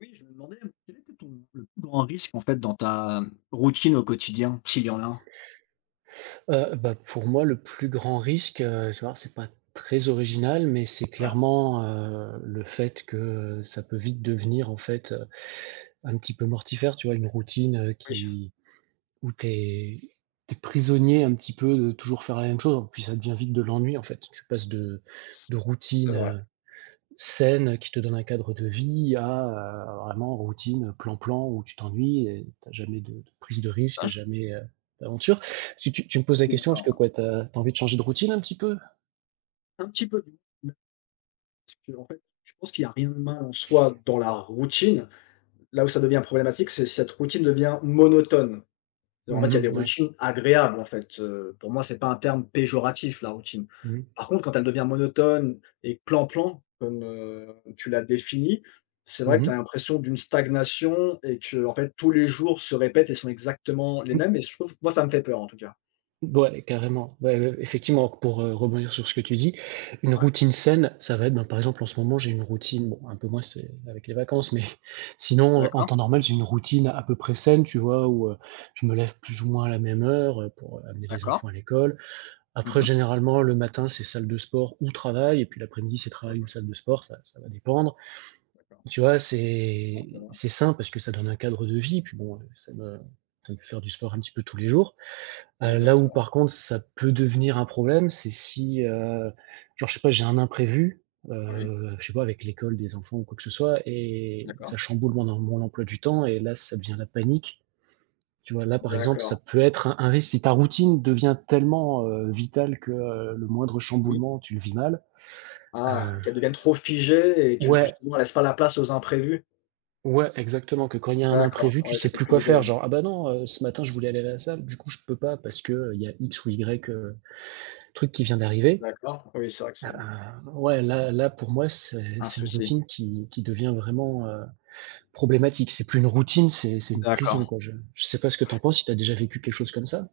Oui, je me demandais quel était ton le plus grand risque en fait dans ta routine au quotidien, s'il y en a un? Bah, pour moi, le plus grand risque, tu vois, c'est pas très original, mais c'est Ouais, clairement, le fait que, ça peut vite devenir, en fait, un petit peu mortifère, tu vois? Une routine, oui, qui où tu es prisonnier un petit peu de toujours faire la même chose, puis ça devient vite de l'ennui, en fait. Tu passes de c'est routine, vrai. Saine, qui te donne un cadre de vie à, vraiment routine, plan-plan où tu t'ennuies et t'as jamais de prise de Ah, risque, je jamais, d'aventure. Tu me poses la suis question, est-ce d'accord, que ouais. quoi, t'as as envie de changer de routine un petit peu? Un petit peu du mais parce qu'en fait, je pense qu'il n'y a rien de mal en soi dans la routine. Là où ça devient problématique, c'est si cette routine devient monotone. En fait, il y a des Mmh ouais. routines agréables, en fait, pour moi, c'est pas un terme péjoratif, la routine. Mmh mh. Par contre, quand elle devient monotone et plan-plan, comme, tu l'as défini, c'est vrai que tu Mmh. as l'impression d'une stagnation et que en fait, tous les jours se répètent et sont exactement les mêmes et je trouve moi, ça me fait peur, en tout cas. Ouais, carrément. Ouais, ouais, effectivement, pour, rebondir sur ce que tu dis, une Ouais. routine saine, ça va être, ben, par exemple, en ce moment, j'ai une routine, bon, un peu moins c'est avec les vacances, mais sinon, en D'accord, temps normal, j'ai une routine à peu près saine, tu vois? Où, je me lève plus ou moins à la même heure, pour, amener les d'accord. enfants à l'école. Après, Mhm. généralement, le matin, c'est salle de sport ou travail et puis l'après-midi, c'est travail OK, ou salle de sport, ça va dépendre. d'accord. Tu vois? Ça C'est va. c'est sain parce que ça donne un cadre de vie puis bon, ça me fait faire du sport un petit peu tous les jours. Là où Exactement. par contre ça peut devenir un problème, c'est si, genre je sais pas, j'ai un imprévu, Oui, je sais pas avec l'école des enfants ou quoi que ce soit et ça d'accord. chamboule mon emploi du temps et là ça devient la panique, tu vois? Là par exemple, D'accord, ça peut être un risque si ta routine devient tellement, vitale que, le moindre oui. chamboulement tu le vis mal, heu Ah, qu'elle devienne trop figée et que ouais, justement, elle laisse pas la place aux imprévus. ouais exactement que quand il y a un D'accord, imprévu, tu ouais, sais j'ai plus compris quoi l'idée, faire ouais. genre: «Ah bah non, ce matin je voulais aller à la salle, du coup je peux pas parce que, il y a X ou Y, truc qui vient d'arriver». D'accord, oui, c'est vrai que c'est Ah, ouais, là pour moi, c'est un c'est une souci. routine qui devient vraiment, problématique. C'est plus une routine, c'est une prison, D'accord. quoi. Je sais pas ce que t'en penses, si t'as déjà vécu quelque chose comme ça?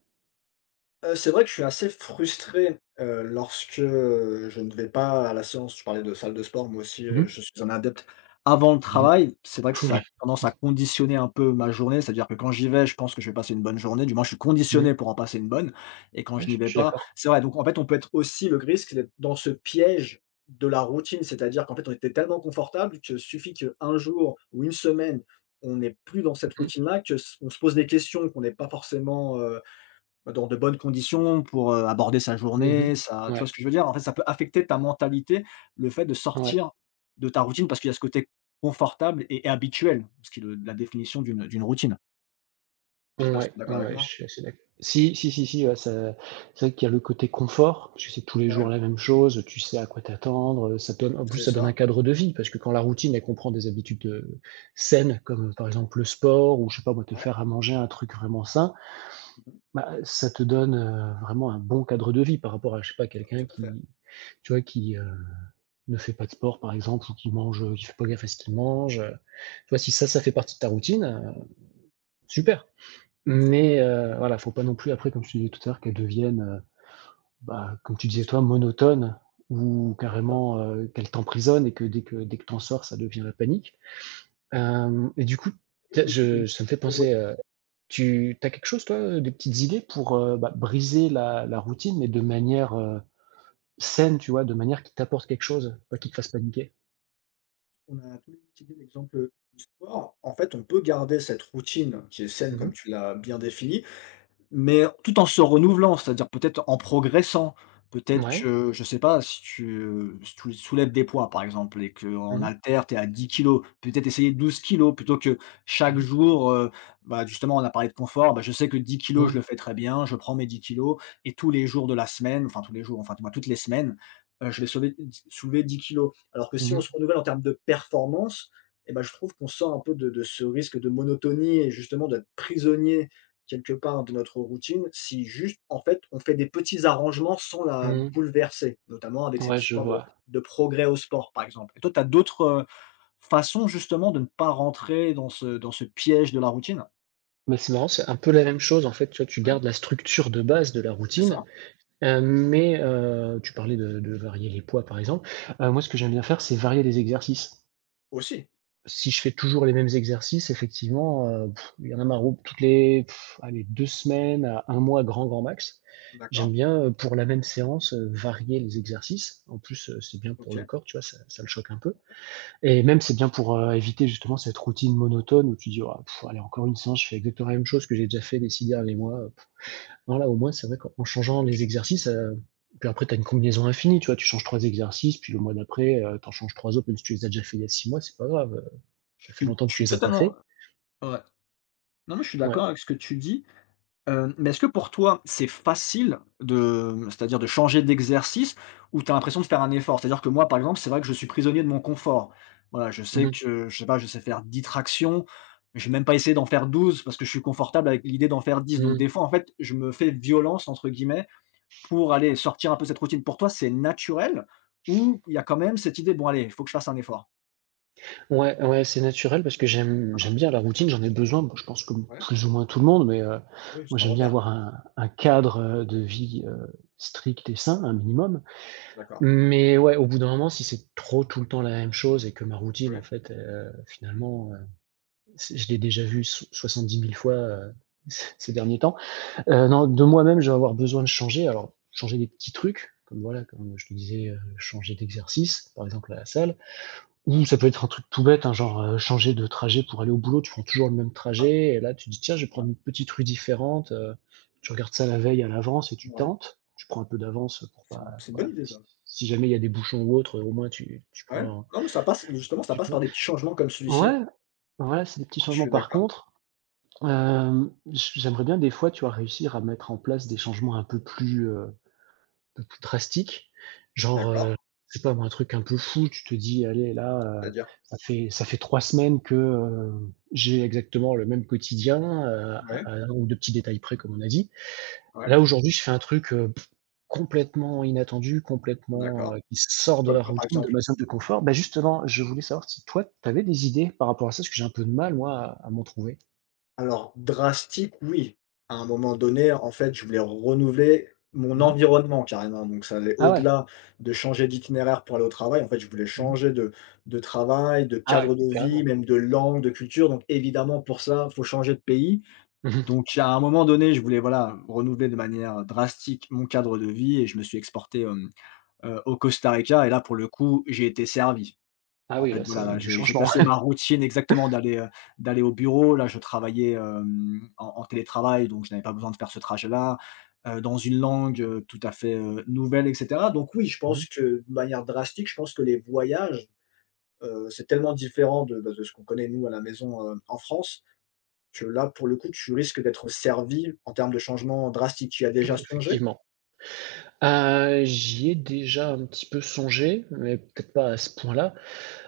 C'est vrai que je suis assez frustré, lorsque, je ne vais pas à la séance. Tu parlais de salle de sport, moi aussi, Mmh mh. je suis un adepte avant le Mmh. travail. C'est vrai que ça Cool. a tendance à conditionner un peu ma journée, c'est-à-dire que quand j'y vais, je pense que je vais passer une bonne journée, du moins je suis Mmh. conditionné pour en passer une bonne, et quand Ouais, je n'y je vais je suis pas d'accord. c'est vrai, donc en fait, on peut être aussi le risque d'être dans ce piège de la routine, c'est-à-dire qu'en fait, on était tellement confortable que suffit qu'un jour ou une semaine, on n'est plus dans cette Mmh mh. routine-là, qu'on se pose des questions qu'on n'est pas forcément, bah, dans de bonnes conditions pour, aborder sa Mmh. journée, sa tu Ouais, vois ce que je veux dire? En fait, ça peut affecter ta mentalité, le fait de ouais. sortir de ta routine parce qu'il y a ce côté confortable et habituel, ce qui est le la définition d'une routine. Je sais pas si Ouais, tu es d'accord avec ouais, je moi? suis assez d'accord. Si, si, si, si, ouais, ça, c'est vrai qu'il y a le côté confort, parce que c'est tous les jours Ouais, la même chose, tu sais à quoi t'attendre, ça donne en plus, c'est ça donne un ça. cadre de vie parce que quand la routine, elle comprend des habitudes, saines comme, par exemple, le sport ou je sais pas moi, te Ouais. faire à manger un truc vraiment sain, Mmh. bah, ça te donne, vraiment un bon cadre de vie par rapport à, je sais pas, C'est ça, quelqu'un tout à fait. qui, tu vois, qui, ne fait pas de sport, par exemple, ou qui mange, qui fait pas gaffe à ce qu'il mange, tu vois, si ça, ça fait Ouais. partie de ta routine, super. Non, ça Mais voilà, faut pas non plus après, comme je te disais tout à l'heure, qu'elle devienne, bah, comme tu disais c'est toi, monotone ou c'est ça. carrément, qu'elle t'emprisonne et que dès que t'en sors, ça devient la panique. Hem et du coup, tu Risque aussi de je ça me fait penser, tu as quelque chose toi, des petites idées pour, bah, briser la routine, mais de manière, saine, tu vois? De manière qui t'apporte quelque chose, pas qui te fasse paniquer? On a tous utilisé l'exemple, du sport. En fait, on peut garder cette routine qui est saine comme Mmh. tu l'as bien définie, mais tout en se renouvelant, c'est-à-dire peut-être en progressant. Peut-être Ouais. que, je sais pas, si tu soulèves des poids, par exemple, et qu'en Mmh mh. haltères, tu es à 10 kilos, peut-être essayer 12 kilos plutôt que chaque Mmh. jour, bah, justement, on a parlé de confort, bah, je sais que 10 kilos Mmh. je le fais très bien, je prends mes 10 kilos et tous les jours de la semaine, enfin tous les jours, enfin du moins toutes les semaines, je vais sauver d soulever 10 kg. Alors que si on Mmh. se renouvelle en termes de performance, eh bah, je trouve qu'on sort un peu de ce risque de monotonie et justement d'être prisonnier quelque part de notre routine, si juste, en fait, on fait des petits arrangements sans la Mmh. bouleverser, notamment avec cette Ouais, je histoire de vois. de progrès au sport, par exemple. Et toi, tu as d'autres, façons justement de ne pas rentrer dans ce piège de la routine? Bah, c'est marrant, c'est un peu la même chose, en fait, tu vois? Tu Ouais, gardes la structure de base de la c'est routine, ça, mais tu parlais de varier les poids, par exemple. ouais, Moi, ce que j'aime bien faire, c'est varier les exercices. aussi. Si je fais toujours les mêmes exercices, effectivement, il y en a marre ou toutes les allez, 2 semaines à 1 mois, grand, grand max. D'accord, J'aime bien, pour la même séance, varier les exercices. En plus, c'est bien pour le OK. corps, tu vois? Ça le choque un peu et même, c'est bien pour, éviter justement cette routine monotone où tu dis: «Ah pff, allez encore une séance, je fais exactement la même chose que j'ai déjà fait les 6 derniers mois». Non, là, au moins, c'est vrai qu'en changeant les exercices, puis après tu as une combinaison infinie, tu vois? Tu changes 3 exercices, puis le mois d'après, tu en changes 3 autres, même si tu les as déjà fait il y a 6 mois, c'est pas grave, Je ça fait suis longtemps je que tu suis les as pas totalement, fait. ouais. Non, mais je suis Ouais. d'accord avec ce que tu dis. Mais est-ce que pour toi, c'est facile de, c'est-à-dire de changer d'exercice ou tu as l'impression de faire un effort? C'est-à-dire que moi, par exemple, c'est vrai que je suis prisonnier de mon confort. Voilà, je Mmh sais mh. que, je sais pas, je sais faire 10 tractions, mais je vais même pas essayer d'en faire 12 parce que je suis confortable avec l'idée d'en faire 10. Donc Mmh. des fois, en fait, je me «fais violence» entre guillemets pour aller sortir un peu cette routine. Pour toi, c'est naturel ou il y a quand même cette idée: «Bon allez, il faut que je fasse un effort»? Ouais, ouais, c'est naturel parce que j'aime bien la routine, j'en ai besoin, bah, je pense comme Ah, ouais, plus ou moins tout le monde, mais, oui, moi, c'est un j'aime bien repère. avoir un cadre, de vie, strict et sain, un minimum. D'accord. Mais ouais, au bout d'un moment, si c'est trop tout le temps la même chose et que ma routine, Oui, en fait, finalement, c'est je l'ai déjà vue 10 000 fois, ces derniers temps. Non, de moi-même, je vais d'accord. avoir besoin de changer. Alors, changer des petits trucs, comme voilà, comme je te disais, changer d'exercice, par exemple à la salle. Ouais. Ou ça peut être un truc tout bête, hein, genre, changer de trajet pour aller au boulot, tu prends toujours le même Ah, trajet et là tu dis: «Tiens, je vais ouais, prendre une petite rue différente», tu regardes ça la veille à l'avance et tu ouais, tentes. Tu prends un peu d'avance, pour c'est pas c'est une bonne voilà, idée si ça. si jamais il y a des bouchons ou autre, au moins tu Ouais, prends un- non mais ça passe justement, ça tu passe peux par des petits changements comme celui-ci. ouais, voilà c'est des petits Je changements. suis Par d'accord, contre, j'aimerais bien des fois, tu vois, réussir à mettre en place des changements un peu plus drastique, genre, d'accord, je sais pas moi, un truc un peu fou, tu te dis: «Allez là, heu, c'est-à-dire? ça fait 3 semaines que, j'ai exactement le même quotidien, à Ouais, à 1 ou 2 petits détails près», comme on a dit. ouais, Là, aujourd'hui, je fais un truc, complètement inattendu, complètement, d'accord. Qui sort de Comme la quoi, par routine, de exemple? ma zone de confort. Bah, justement, je voulais savoir si toi, tu avais des idées par rapport à ça? Parce que j'ai un peu de mal, moi, à m'en trouver. Alors drastique, oui. À un moment donné, en fait, je voulais renouveler mon Mmh. environnement carrément, donc ça allait Ah ouais? au-delà de changer d'itinéraire pour aller au travail. En fait, je voulais Mmh. changer de travail, de Ah ouais, cadre de vie, carrément. même de langue, de culture, donc évidemment pour ça, il faut changer de pays. Mmh. Donc à un moment donné, je voulais, voilà, renouveler de manière drastique mon cadre de vie et je me suis exporté, hem au Costa Rica et là, pour le coup, j'ai été servi. Ah En oui, fait, là, voilà, là, c'est du j'ai changement. passé ma routine exactement d'aller au bureau. Là, je travaillais, en télétravail, donc je n'avais pas besoin de faire ce trajet-là, dans une langue, tout à fait, nouvelle et cetera. Donc oui, je Mmh. pense que, de manière drastique, je pense que les voyages, c'est tellement différent de, bah, de ce qu'on connaît, nous, à la maison, en France, que là, pour le coup, tu risques d'être servi en termes de changement drastique. Tu y as déjà Ouais, songé, effectivement. J'y ai déjà un petit peu songé, mais peut-être pas à ce point-là.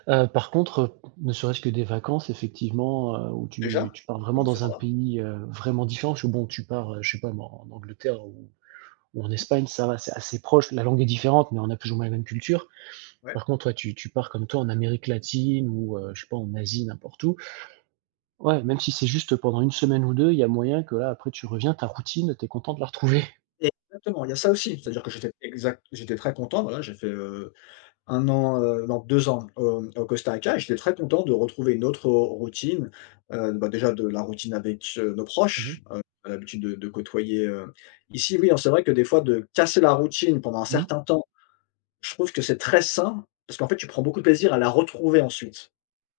Par contre, ne serait-ce que des vacances effectivement, où déjà? tu pars On peut vraiment commencer dans par un là. pays, vraiment différent, parce que bon, tu pars, je sais pas moi, en Angleterre ou en Mmh. Espagne, ça va, c'est assez proche. La langue est différente, mais on a plus ou moins la même culture. Ouais. Par contre, toi, tu pars comme toi en Amérique latine ou, je sais pas, en Asie, n'importe où. Ouais, même si c'est juste pendant une semaine ou 2, il y a moyen que là, après tu reviens, ta routine, t'es content de la retrouver. Exactement, il y a ça aussi. C'est-à-dire que j'étais très content, voilà, j'ai fait, 1 an, non 2 ans, au Costa Rica et j'étais très content de retrouver une routine, bah, déjà de la routine avec, nos Mmh mh. proches, on a l'habitude de côtoyer, ici oui, alors c'est vrai que des fois de casser la routine pendant un Mmh. certain temps, je trouve que c'est très sain parce qu'en fait tu prends beaucoup de plaisir à la retrouver ensuite,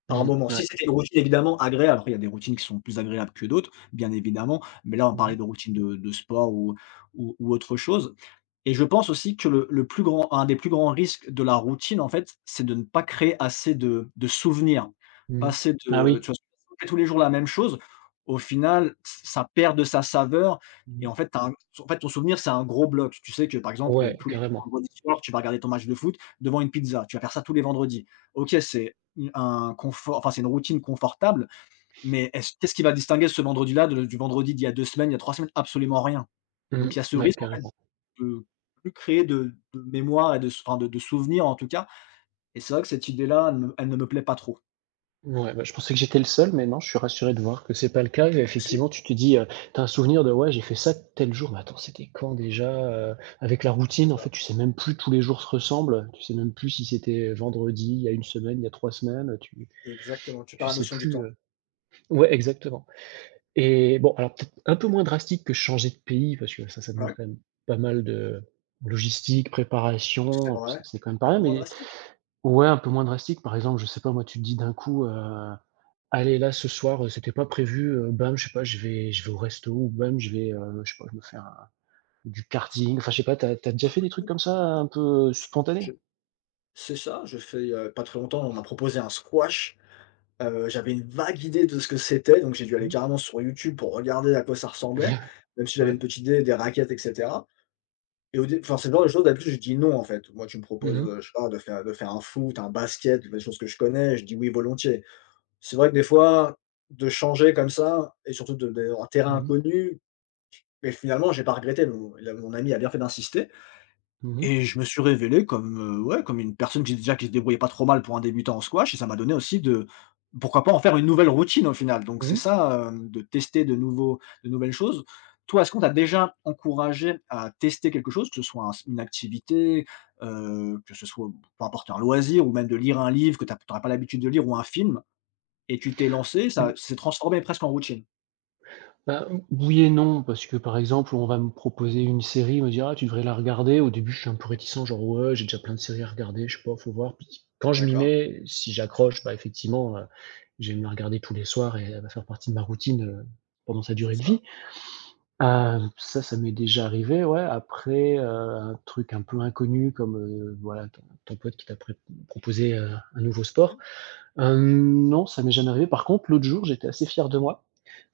par Mmh. moment. Si Ouais. c'était une routine évidemment agréable, après il y a des routines qui sont plus agréables que d'autres, bien évidemment, mais là on Mmh parlait mh. de routine de sport ou autre chose et je pense aussi que le plus grand un des plus grands risques de la routine, en fait, c'est de ne pas créer assez de souvenirs. Pas Mmh. assez Ah de Tu oui. vois? Si on fait tous les jours la même chose, au final, ça perd de sa saveur et en Mmh. fait, tu un en fait, ton souvenir, c'est un gros bloc. Tu sais que, par exemple, Ouais, tous les carrément. vendredis soirs, tu vas regarder ton match de foot devant une pizza. Tu vas faire ça tous les vendredis. OK, c'est u un confort, enfin, c'est une routine confortable, mais est-ce qui va distinguer ce vendredi-là de du vendredi d'il y a 2 semaines, il y a 3 semaines? Absolument rien. Mmh. Donc il y a ce Ouais, risque. carrément. Peut Plus créer de mémoire et de s enfin de souvenirs en tout cas, et c'est vrai que cette idée-là, elle ne me plaît pas trop. Ouais, bah, je pensais que j'étais le seul, mais non, je suis rassuré de voir que c'est pas le cas et Aussi, effectivement, tu te dis, tu un souvenir de: «Ouais, j'ai fait ça tel jour», mais attends, c'était quand déjà? Avec la c'est routine, en ça, fait, tu sais même plus, tous les jours se ressemblent, tu sais même plus si c'était vendredi, il y a une semaine, il y a 3 semaines, exactement, tu perds tu la sais notion du plus, temps. Ouais, exactement et bon, alors peut-être un Et peu moins drastique que changer de pays parce que ça demande ouais, quand même pas mal de logistique, c'est préparation, puis vrai, c'est quand même pas un peu rien, moins mais drastique. ouais, un peu moins drastique. Par exemple, je sais pas moi, tu te dis d'un coup: «Allez là ce soir, c'était pas prévu, bam, je sais pas, je vais au resto ou bam, je vais, je sais pas, je me fais un du karting». Enfin, je sais pas, t'as as déjà fait des trucs comme ça, un peu, Je spontanés? C'est ça, je fais il pas très longtemps, on m'a proposé un squash, j'avais une vague idée de ce que c'était, donc j'ai dû aller Mmh. carrément sur YouTube pour regarder à quoi ça ressemblait, même si j'avais Ouais. une petite idée des raquettes et cetera et au dé enfin c'est le genre de choses d'habitude je dis non en fait. Moi tu me Mmh proposes, mh. Je sais pas de faire un foot, un basket, des choses que je connais, je dis oui volontiers. C'est vrai que des fois, de changer comme ça, et surtout de en terrain Mmh mh. inconnu, mais finalement, j'ai pas regretté. Mon ami a bien fait d'insister Mmh. et je me suis révélé comme, ouais, comme une personne qui déjà qui se débrouillait pas trop mal pour un débutant en squash et ça m'a donné aussi de pourquoi pas en faire une nouvelle routine au final. Donc c'est Mmh. ça, de tester de nouvelles choses. Toi, est-ce qu'on t'a déjà encouragé à tester quelque chose, que ce soit un une activité, que ce soit, bon, peu importe, un loisir ou même de lire un livre que tu as pas l'habitude de lire ou un film? Et tu t'es lancé, ça s'est transformé presque en routine. Bah, oui et non, parce que, par exemple, on va me proposer une série, on me dira «Ah, tu devrais la regarder». Au début, je suis un peu réticent, genre: «Ouais, j'ai déjà plein de séries à regarder, je sais pas, faut voir». Puis quand je m'y D'accord, mets, si j'accroche, bah, effectivement, je la regarder tous les soirs et elle va faire partie de ma routine, pendant sa c'est durée de ça, vie. Ça, ça m'est déjà arrivé, ouais. Après, un truc un peu inconnu comme, voilà, ton pote qui t'a pré proposé, un nouveau sport. Non, ça m'est jamais arrivé. Par contre, l'autre jour, j'étais assez fier de moi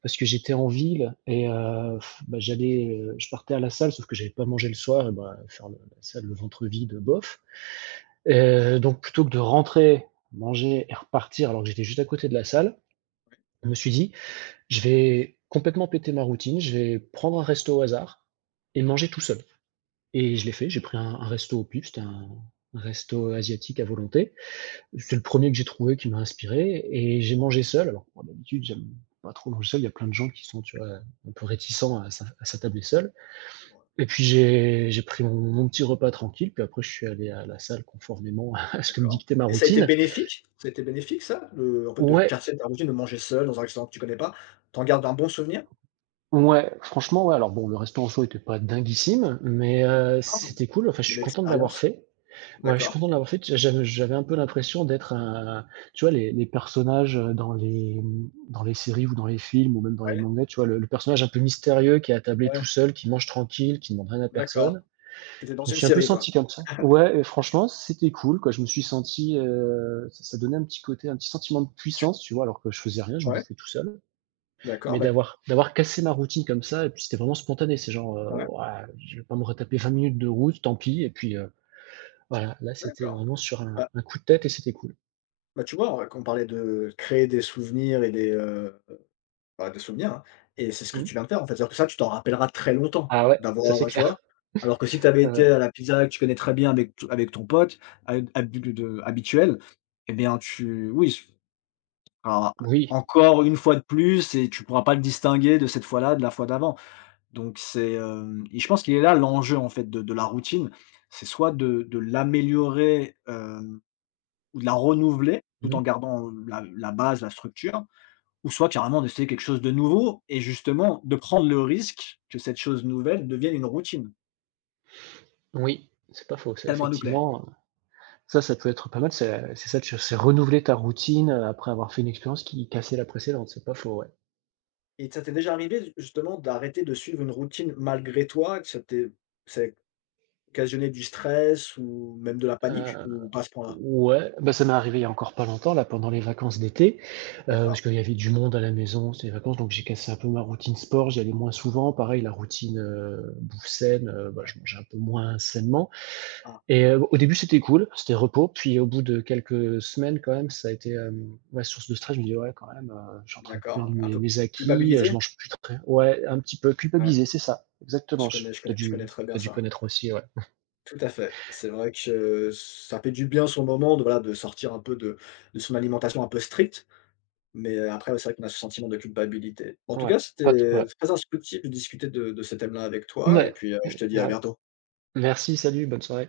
parce que j'étais en ville et bah, je partais à la salle sauf que j'avais pas mangé le soir et bah, faire le la salle le ventre vide, bof. Donc plutôt que de rentrer, manger et repartir alors que j'étais juste à côté de la salle, je me suis dit: «Je vais complètement péter ma routine, je vais prendre un resto au hasard et manger tout seul» et je l'ai fait, j'ai pris un resto au pif, c'était un resto asiatique à volonté. C'est le premier que j'ai trouvé qui m'a inspiré et j'ai mangé seul. Alors, moi, d'habitude, j'aime pas trop manger seul. Il y a plein de gens qui sont, tu vois, d'accord, un peu réticents à s'attabler seul. c'est vrai, Et puis j'ai pris mon petit repas tranquille, puis après je suis allé à la salle conformément à ce que me d'accord. dictait ma Et ça a été routine. bénéfique? Ça a été bénéfique ça, le en fait, de Ouais, casser ta routine, de manger seul dans un restaurant que tu connais pas? T'en gardes un bon souvenir? ouais, franchement, ouais, alors bon, le restaurant en soi était pas dinguissime, mais Ah bon? c'était cool. Enfin, je De suis content de l'avoir l'expérience? fait. Ouais, je suis D'accord. content de l'avoir fait. J'avais un peu l'impression d'être un, tu vois, les personnages, dans les, mmh, dans les séries ou dans les films ou même dans les Ouais, mangas, tu vois le personnage un peu mystérieux qui est attablé ouais, tout seul, qui mange tranquille, qui demande rien à d'accord. personne. Tu étais dans Je me une suis un peu série quoi? senti comme ça. Ouais et franchement, c'était cool quoi. Je me suis senti, ça ça donnait un petit côté, un petit sentiment de puissance, tu vois? Alors que je faisais rien, je Ouais, bouffais tout seul. d'accord, Mais bah d'avoir cassé ma routine comme ça, et puis c'était vraiment spontané. C'est genre, ouais, «Ouah, je vais pas me retaper 20 minutes de route, tant pis» et puis, voilà, là, c'était d'accord. vraiment sur Bah un coup de tête et c'était cool. bah, tu vois, on quand on parlait de créer des souvenirs et bah, de souvenirs, hein, et c'est ce que Mmh. tu viens de faire, en fait. C'est-à-dire que ça, tu t'en rappelleras très longtemps Ah ouais, ça c'est d'avoir, tu clair. vois? Alors que si tu avais été Heu, à la pizzeria que tu connais très bien avec ton pote hab habu de habituel et bien, tu oui, s alors, oui. encore une fois de plus et tu pourras pas le distinguer de cette fois-là, de la fois d'avant. Donc c'est, hem et je pense qu'il est là l'enjeu, en fait, de la routine. C'est soit de l'améliorer, ou de la renouveler tout en Mmh. gardant la base, la structure ou soit carrément d'essayer quelque chose de nouveau et justement de prendre le risque que cette chose nouvelle devienne une routine, Oui, c'est pas faux, ça, tellement elle nous plaît. effectivement, ça, ça peut être pas mal, c'est ça, tu c'est renouveler ta routine, après avoir fait une expérience qui cassait la précédente, c'est pas faux, ouais. Et ça t'est déjà arrivé justement d'arrêter de suivre une routine malgré toi, que ça ait occasionné du stress ou même de la panique Heu, ou pas à ce point-là? ouais, bah, ça m'est arrivé il y a encore pas longtemps, là, pendant les vacances d'été, D'accord. parce qu'il y avait du monde à la maison, c'était les vacances, donc j'ai cassé un peu ma routine sport, j'y allais moins souvent. Pareil, la routine, bouffe saine, bah, je mangeais un peu moins sainement. Ah, Et au début, c'était cool, c'était repos, puis au bout de quelques semaines quand même, ça a été, ouais, source de stress. Je me dis: «Ouais, quand même, je suis en train de perdre d'accord, un mes peu mes acquis, je culpabilité? mange plus très» ouais, un petit peu Ouais, culpabilisé, c'est ça, exactement. Je je connais très bien tu dû ça. connaître aussi, ouais. Tout à fait. C'est vrai que ça fait du bien sur le moment de voilà, de sortir un peu de son alimentation un peu stricte. Mais après, ouais, c'est vrai qu'on a ce sentiment de culpabilité. En tout cas, Ouais, pas de c'était ouais. très instructif de discuter de ce thème-là avec toi et Ouais, puis, je te dis à grave. bientôt. Merci, salut, bonne soirée.